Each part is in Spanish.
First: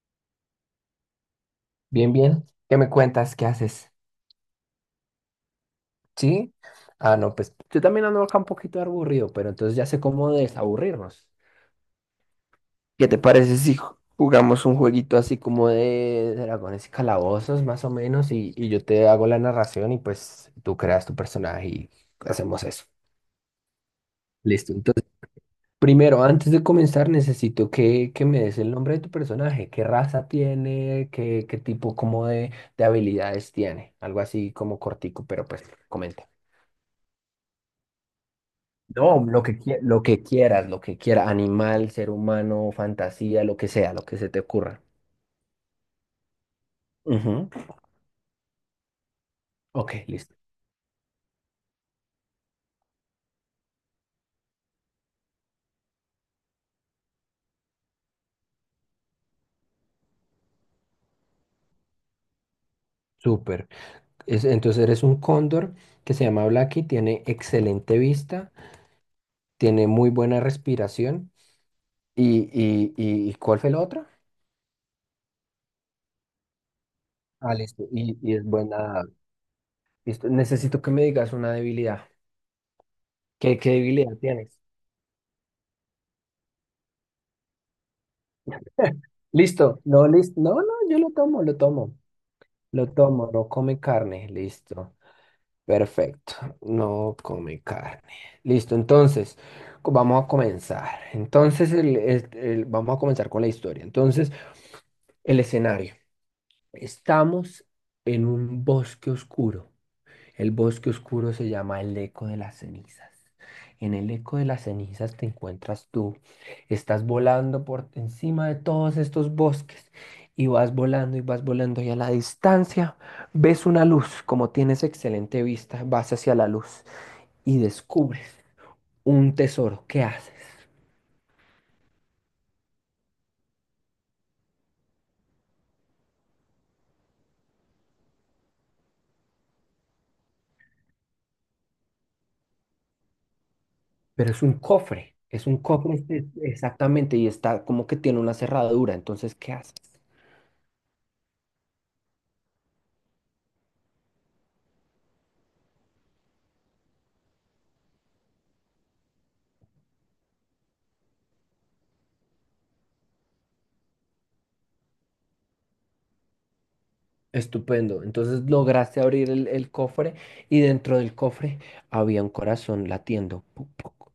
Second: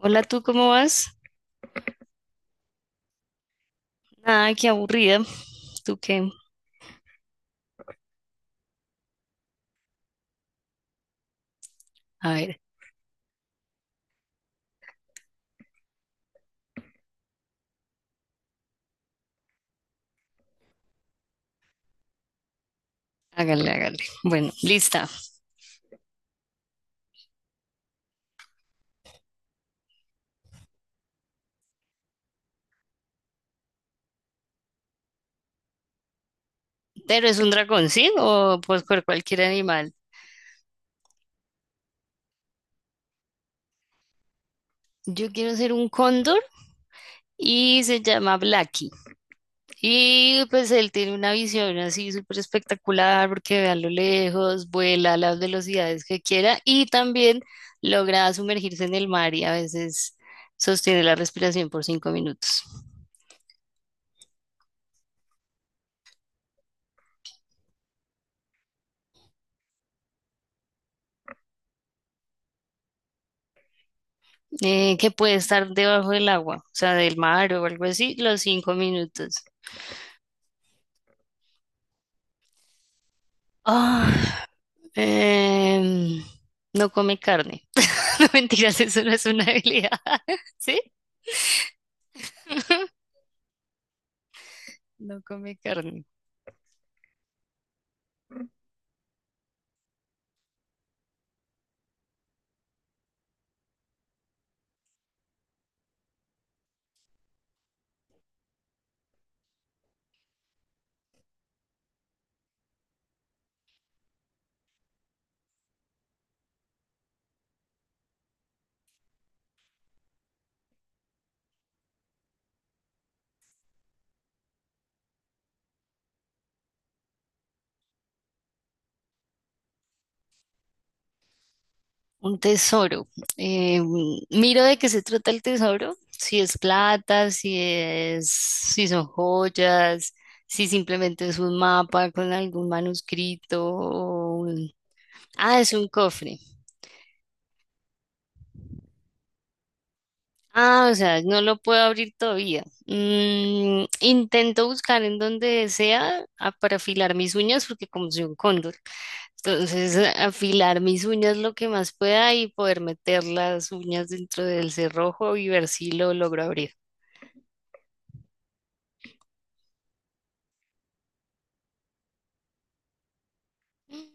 Hola, ¿tú cómo vas? Bien, bien. ¿Qué me cuentas? ¿Qué haces? Nada, qué aburrida. ¿Tú qué? ¿Sí? Ah, no, pues yo también ando acá un poquito aburrido, pero entonces ya sé cómo desaburrirnos. A ver, ¿Qué te parece si jugamos un jueguito así como de dragones y calabozos, más o menos? Y yo te hago la narración y pues tú creas tu personaje y hacemos eso. hágale, hágale. Bueno, Listo. Entonces, lista. primero, antes de comenzar, necesito que me des el nombre de tu personaje. ¿Qué raza tiene? ¿Qué, qué tipo como de habilidades tiene? Algo así como cortico, pero pues comenta. Pero es un dragón, ¿sí? O pues por No, cualquier lo que, animal. Lo que quieras, animal, ser humano, fantasía, lo que sea, lo que se te ocurra. Yo quiero ser un cóndor Ujú. y se llama Blacky. Ok, listo. Y pues él tiene una visión así súper espectacular porque ve a lo lejos, vuela a las velocidades que quiera y también logra sumergirse en el mar y a veces sostiene la respiración por 5 minutos. Súper. Entonces eres un cóndor que se llama Blacky, tiene excelente vista, tiene muy buena respiración. ¿Y cuál fue la otra? Que puede estar debajo del agua, o sea, del mar Ah, o algo listo. así, Y los es cinco buena. minutos. Listo. Necesito que me digas una debilidad. ¿Qué, qué debilidad Ah, tienes? em, no come carne. No mentiras, eso no es una Listo. habilidad. No, listo. No, no, ¿Sí? yo lo tomo, lo tomo. Lo tomo, no come carne. Listo. No come carne. Perfecto, no come carne. Listo, entonces, vamos a comenzar. Entonces, vamos a comenzar con la historia. Entonces, el escenario. Estamos en un bosque oscuro. El bosque oscuro se llama El Eco de las Cenizas. En El Eco de las Cenizas te encuentras tú. Estás volando por encima de todos estos bosques y vas volando y vas volando y a la distancia ves una luz. Como tienes excelente vista, vas hacia la luz y descubres un tesoro. ¿Qué haces? Un tesoro. Em, miro de qué se trata el tesoro. Si es plata, si son joyas, si simplemente es un mapa con algún manuscrito Pero o es un cofre. Es un Ah, es un cofre cofre. exactamente y está como que tiene una cerradura. Entonces, ¿qué haces? Ah, o sea, no lo puedo abrir todavía. Mm, intento buscar en donde sea para afilar mis uñas porque como soy un cóndor, entonces afilar mis uñas lo que más pueda y poder meter las uñas dentro del cerrojo y ver si lo logro abrir. Estupendo. Entonces lograste abrir el cofre y dentro del cofre había un corazón latiendo. Puc, puc,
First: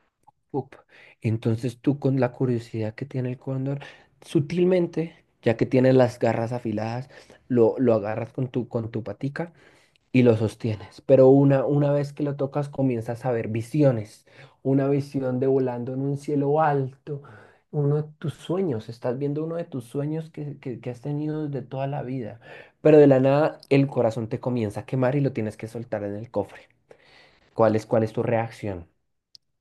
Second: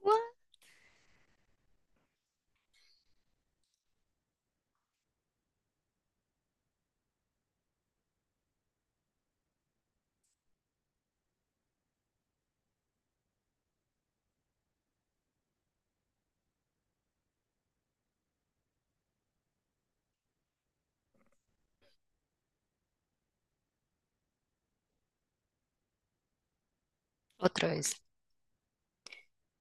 What? puc. Entonces tú con la curiosidad que tiene el cóndor, sutilmente, ya que tienes las garras afiladas, lo agarras con tu patica y lo sostienes. Pero una vez que lo tocas, comienzas a ver visiones. Una visión de volando en un cielo alto, uno de tus sueños. Estás viendo uno de tus sueños que has tenido desde toda la vida. Pero de la nada, el corazón te comienza a quemar y lo tienes que soltar en el cofre. Otra ¿Cuál es, vez. cuál es tu reacción?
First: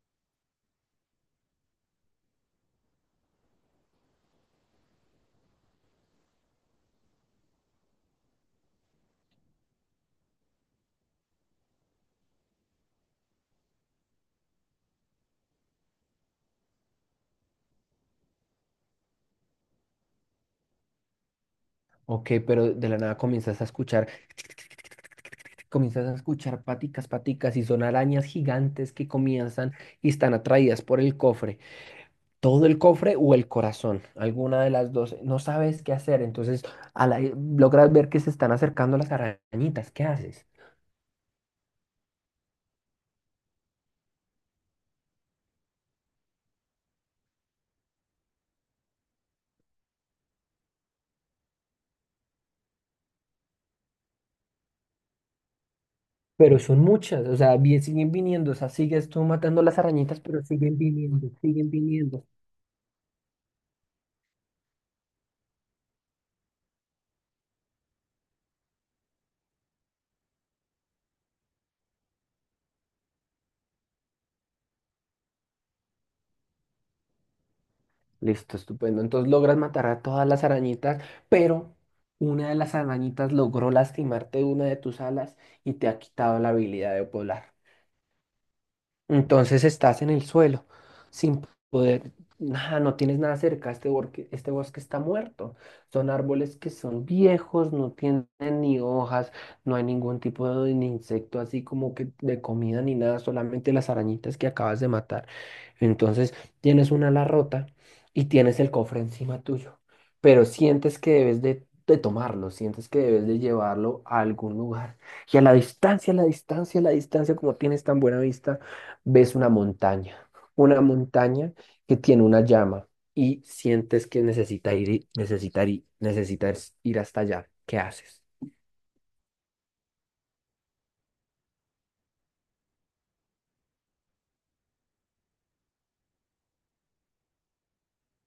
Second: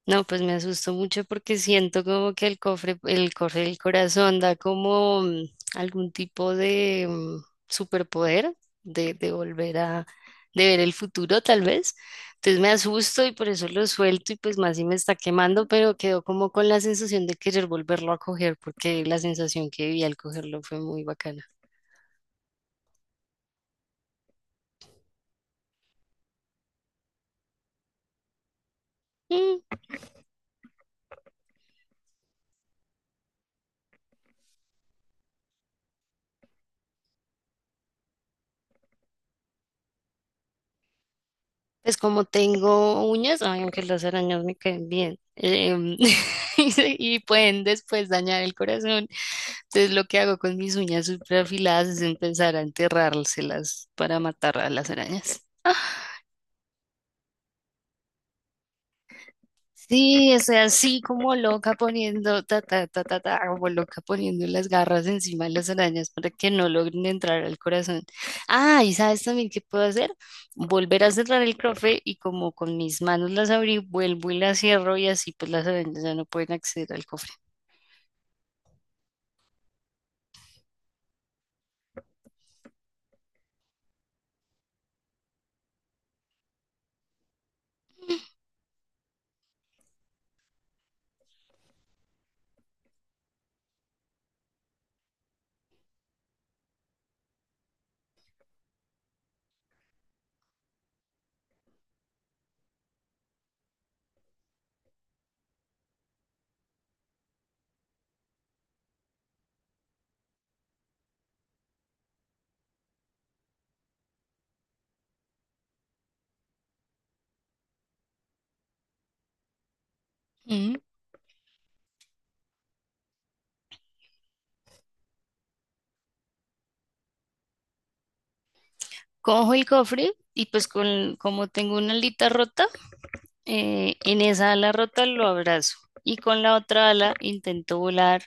No, pues me asustó mucho porque siento como que el cofre del corazón da como algún tipo de superpoder de volver a, de ver el futuro tal vez. Entonces me asusto y por eso lo suelto y pues más si me está quemando, pero quedo como con la sensación de querer volverlo a coger porque la sensación que viví al cogerlo fue muy bacana. Ok, pero de la nada comienzas a escuchar paticas, paticas, y son arañas gigantes que Mm, comienzan y están atraídas por el cofre. Todo el cofre o el corazón, alguna de las dos, no sabes qué hacer, entonces logras ver que se están acercando las arañitas, ¿qué haces? pues como tengo uñas, ay, aunque las arañas me caen bien, y pueden después dañar el corazón. Entonces lo que hago con mis uñas súper afiladas es empezar a enterrárselas para matar a las arañas. Ah, Pero son muchas, o sea, siguen viniendo, o sea, sigues tú matando las arañitas, sí, pero estoy siguen así viniendo, como siguen loca viniendo. poniendo, ta, ta, ta, ta, ta, como loca poniendo las garras encima de las arañas para que no logren entrar al corazón. Ah, ¿y sabes también qué puedo hacer? Volver a cerrar el cofre y como con mis manos las abrí, vuelvo y las cierro y así pues las arañas ya no pueden acceder al cofre. Listo, estupendo. Entonces logras matar a todas las arañitas, pero una de las arañitas logró lastimarte una de tus alas y te ha quitado la habilidad de volar. Entonces estás en el suelo, sin poder, nada, no tienes nada cerca, este bosque está muerto. Son árboles que son viejos, no tienen ni hojas, no hay ningún tipo de ni insecto así como que de comida ni nada, solamente las arañitas que acabas de matar. Entonces tienes una ala rota y tienes el cofre encima tuyo, pero sientes que debes de tomarlo, sientes que debes de llevarlo a algún lugar. Y a la distancia, a la distancia, a la distancia, como tienes tan buena vista, ves Ujú. una montaña que tiene una llama y sientes que necesita ir, necesitar, necesitas ir hasta allá. ¿Qué haces? Cojo el cofre y pues con, como tengo una alita rota, en esa ala rota lo abrazo y con la otra ala intento volar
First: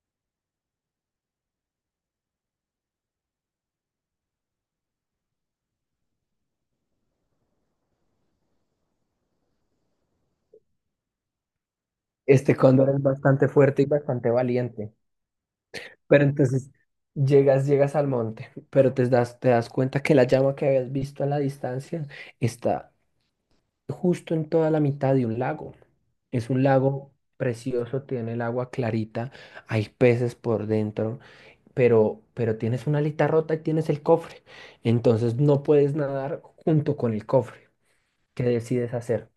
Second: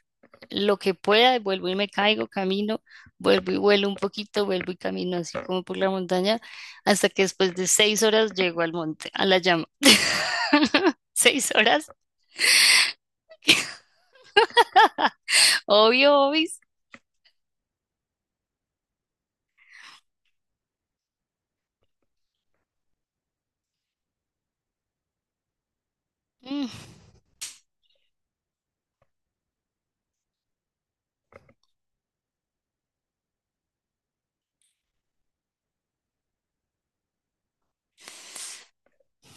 lo que pueda, y vuelvo y me caigo, camino, vuelvo y vuelo un poquito, vuelvo y camino así como por la montaña, hasta que después de 6 horas llego al monte, a la llama. 6 horas, Este cóndor es bastante fuerte y bastante valiente. obvio, Pero obis. entonces llegas, llegas al monte, pero te das cuenta que la llama que habías visto a la distancia está justo en toda la mitad de un lago. Es un Mm. lago precioso, tiene el agua clarita, hay peces por dentro, pero tienes una alita rota y tienes el cofre. Entonces no puedes nadar junto con el cofre. ¿Qué decides hacer?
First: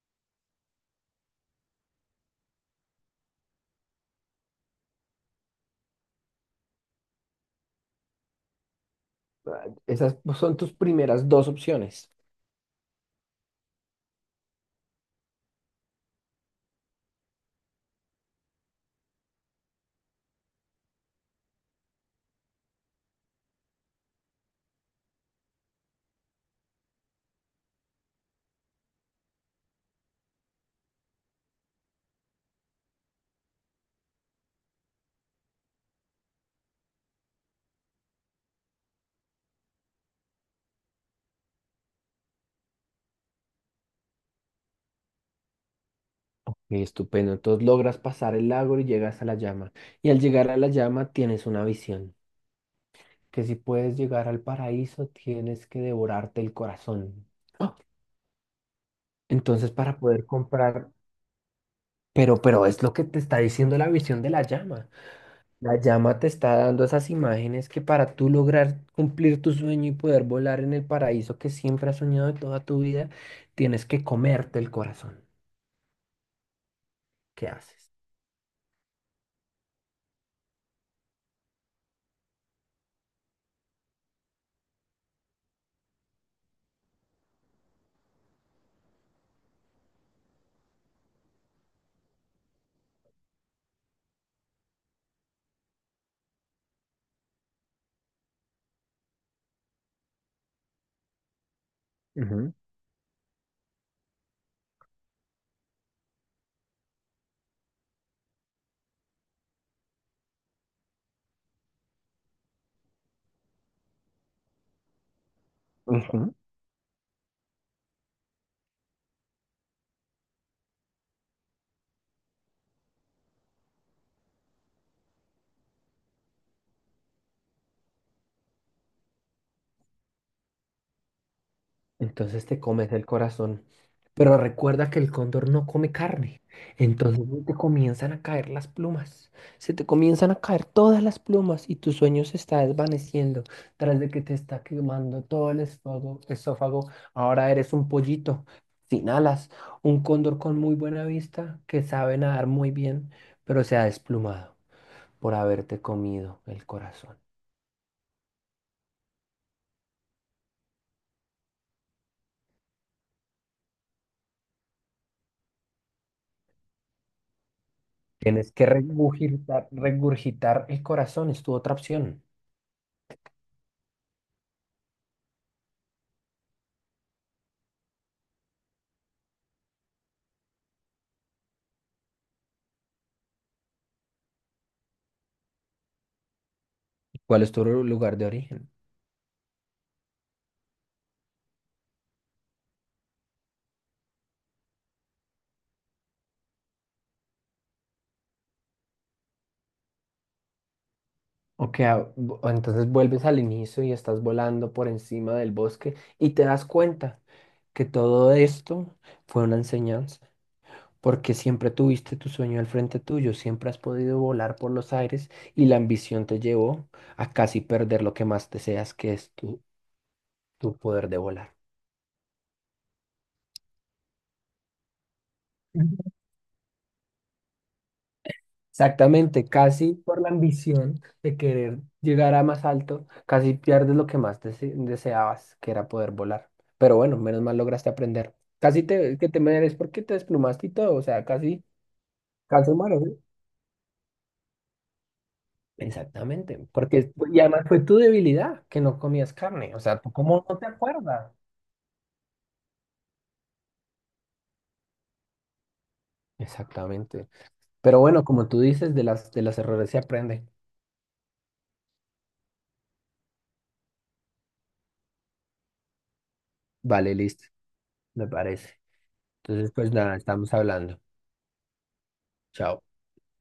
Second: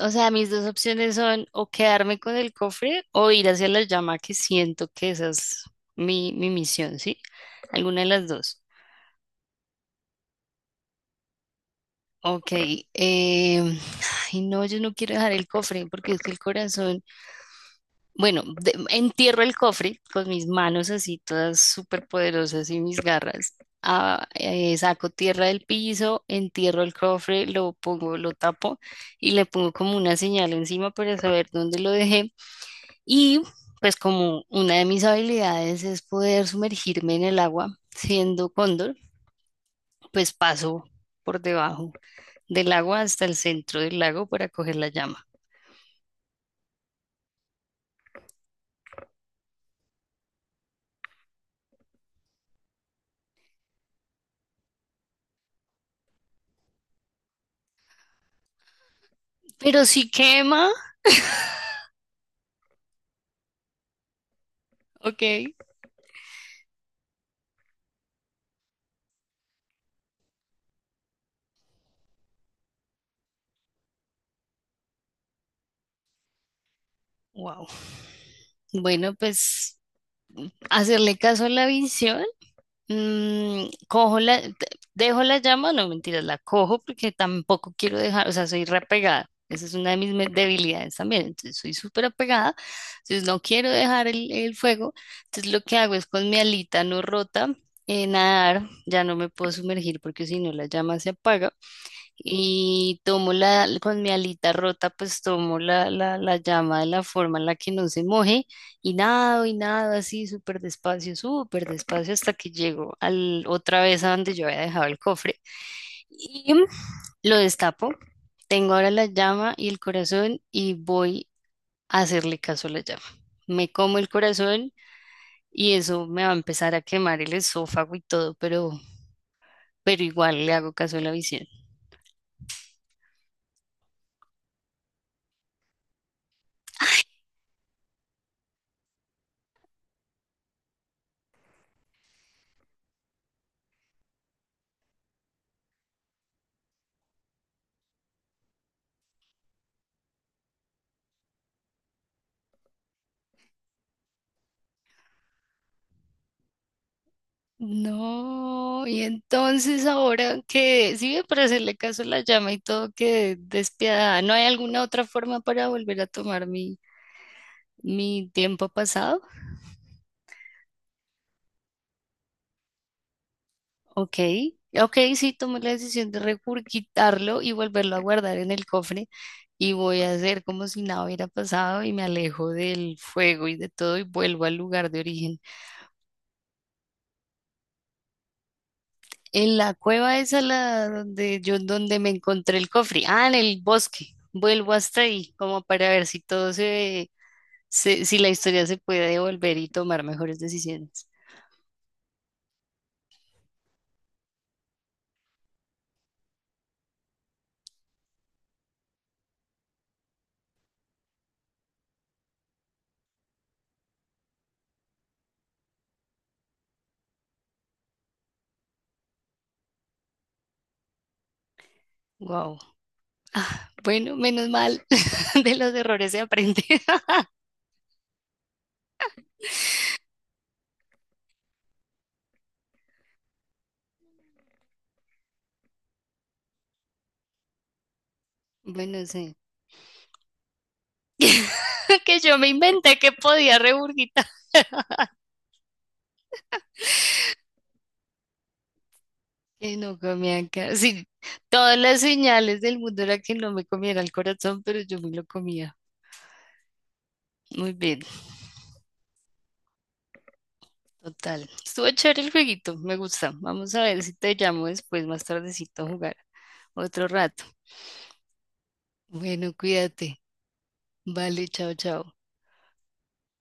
O sea, mis dos opciones son o quedarme con el cofre o ir hacia la llama, que siento que esa es mi misión, ¿sí? Alguna de las dos. Ah, esas son tus primeras dos opciones. Ok, em, ay, no, yo no quiero dejar el cofre porque es que el corazón, bueno, entierro el cofre con mis manos así todas súper poderosas y mis garras. Ah, saco tierra del piso, entierro el cofre, lo pongo, lo tapo y le pongo como una señal encima para saber dónde lo dejé. Y pues como una de mis habilidades es poder sumergirme en el agua, siendo cóndor, pues paso por debajo del agua hasta el centro del lago para coger la llama. Ok, estupendo. Entonces logras pasar el lago y llegas a la llama. Y al llegar a la llama tienes una visión, que si puedes llegar al paraíso tienes que devorarte el corazón. ¡Ah! Entonces Pero para si poder quema, comprar, pero es lo que te está diciendo la visión de la llama. ok, La llama te está dando esas imágenes que para tú lograr cumplir tu sueño y poder volar en el paraíso que siempre has soñado de toda tu vida, tienes que comerte el corazón. ¿Qué wow. haces? Bueno, pues hacerle caso a la visión. Mm, dejo la llama, no mentiras, la cojo porque tampoco quiero dejar, o sea, soy reapegada. Esa es una de mis debilidades también. Entonces, soy súper apegada. Entonces, no quiero dejar el fuego. Entonces, lo que hago es con mi alita no rota, nadar. Ya no me puedo sumergir porque si no, la llama se apaga. Ujú, Y con mi alita rota, pues la llama de la forma en la que no se moje y nado así súper despacio hasta que llego al, otra vez a donde yo había dejado el cofre ujú. y lo destapo. Tengo ahora la llama y el corazón y voy a hacerle caso a la llama. Me como el corazón y eso me va a empezar a quemar el esófago y todo, pero igual le hago caso a la visión. Entonces te comes el corazón. Pero recuerda que el cóndor no come carne. Entonces se te comienzan a caer las plumas. Se te comienzan a caer todas las plumas y tu sueño se está desvaneciendo tras de que te está quemando todo el esófago. Esófago. Ahora eres un pollito sin alas, un cóndor con muy buena vista que sabe nadar muy bien, pero se ha desplumado por haberte comido el corazón. No, y entonces ahora que sí, ve, para hacerle caso a la llama y todo, que despiadada. ¿No hay alguna otra forma para volver a tomar mi Tienes que tiempo pasado? regurgitar, regurgitar el corazón, es tu otra opción. Ok, ok, sí, tomé la decisión de regurgitarlo y volverlo a guardar en el cofre y voy a hacer como si nada hubiera pasado y me alejo del fuego y de todo y vuelvo al lugar de origen. ¿Cuál es tu lugar de origen? En la cueva esa la donde yo donde me encontré el cofre. Ah, en el bosque. Vuelvo hasta ahí, como para ver si todo si la historia se puede devolver y tomar mejores decisiones. Ok, ah, entonces vuelves al inicio y estás volando por encima del bosque y te das cuenta que todo esto fue una enseñanza, porque siempre tuviste tu sueño al frente tuyo, siempre has podido volar por los aires y la ambición te llevó a casi perder lo que más deseas, que es tu, tu poder de volar. Wow, bueno, menos mal. De los errores se aprende. Exactamente, casi por la ambición de querer llegar a más alto, casi pierdes lo que más deseabas, que era poder volar. Pero bueno, menos mal lograste aprender. Casi Bueno, te, que sí. te mereces porque te desplumaste y todo, o sea, casi, Que yo me casi inventé malo, que ¿sí? podía regurgitar. Exactamente, porque y además fue tu debilidad que no comías carne, Que o no sea, ¿tú cómo comían no te carne. Sí, acuerdas? todas las señales del mundo era que no me comiera el corazón, pero yo me lo comía. Exactamente. Muy Pero bien. bueno, como tú dices, de las de los errores se aprende. Total. Estuvo chévere el jueguito, me gusta. Vamos a ver si te llamo después, más tardecito a jugar otro Vale, rato. listo, me parece. Bueno, Entonces, pues nada, cuídate. estamos hablando. Vale, chao, chao. Chao.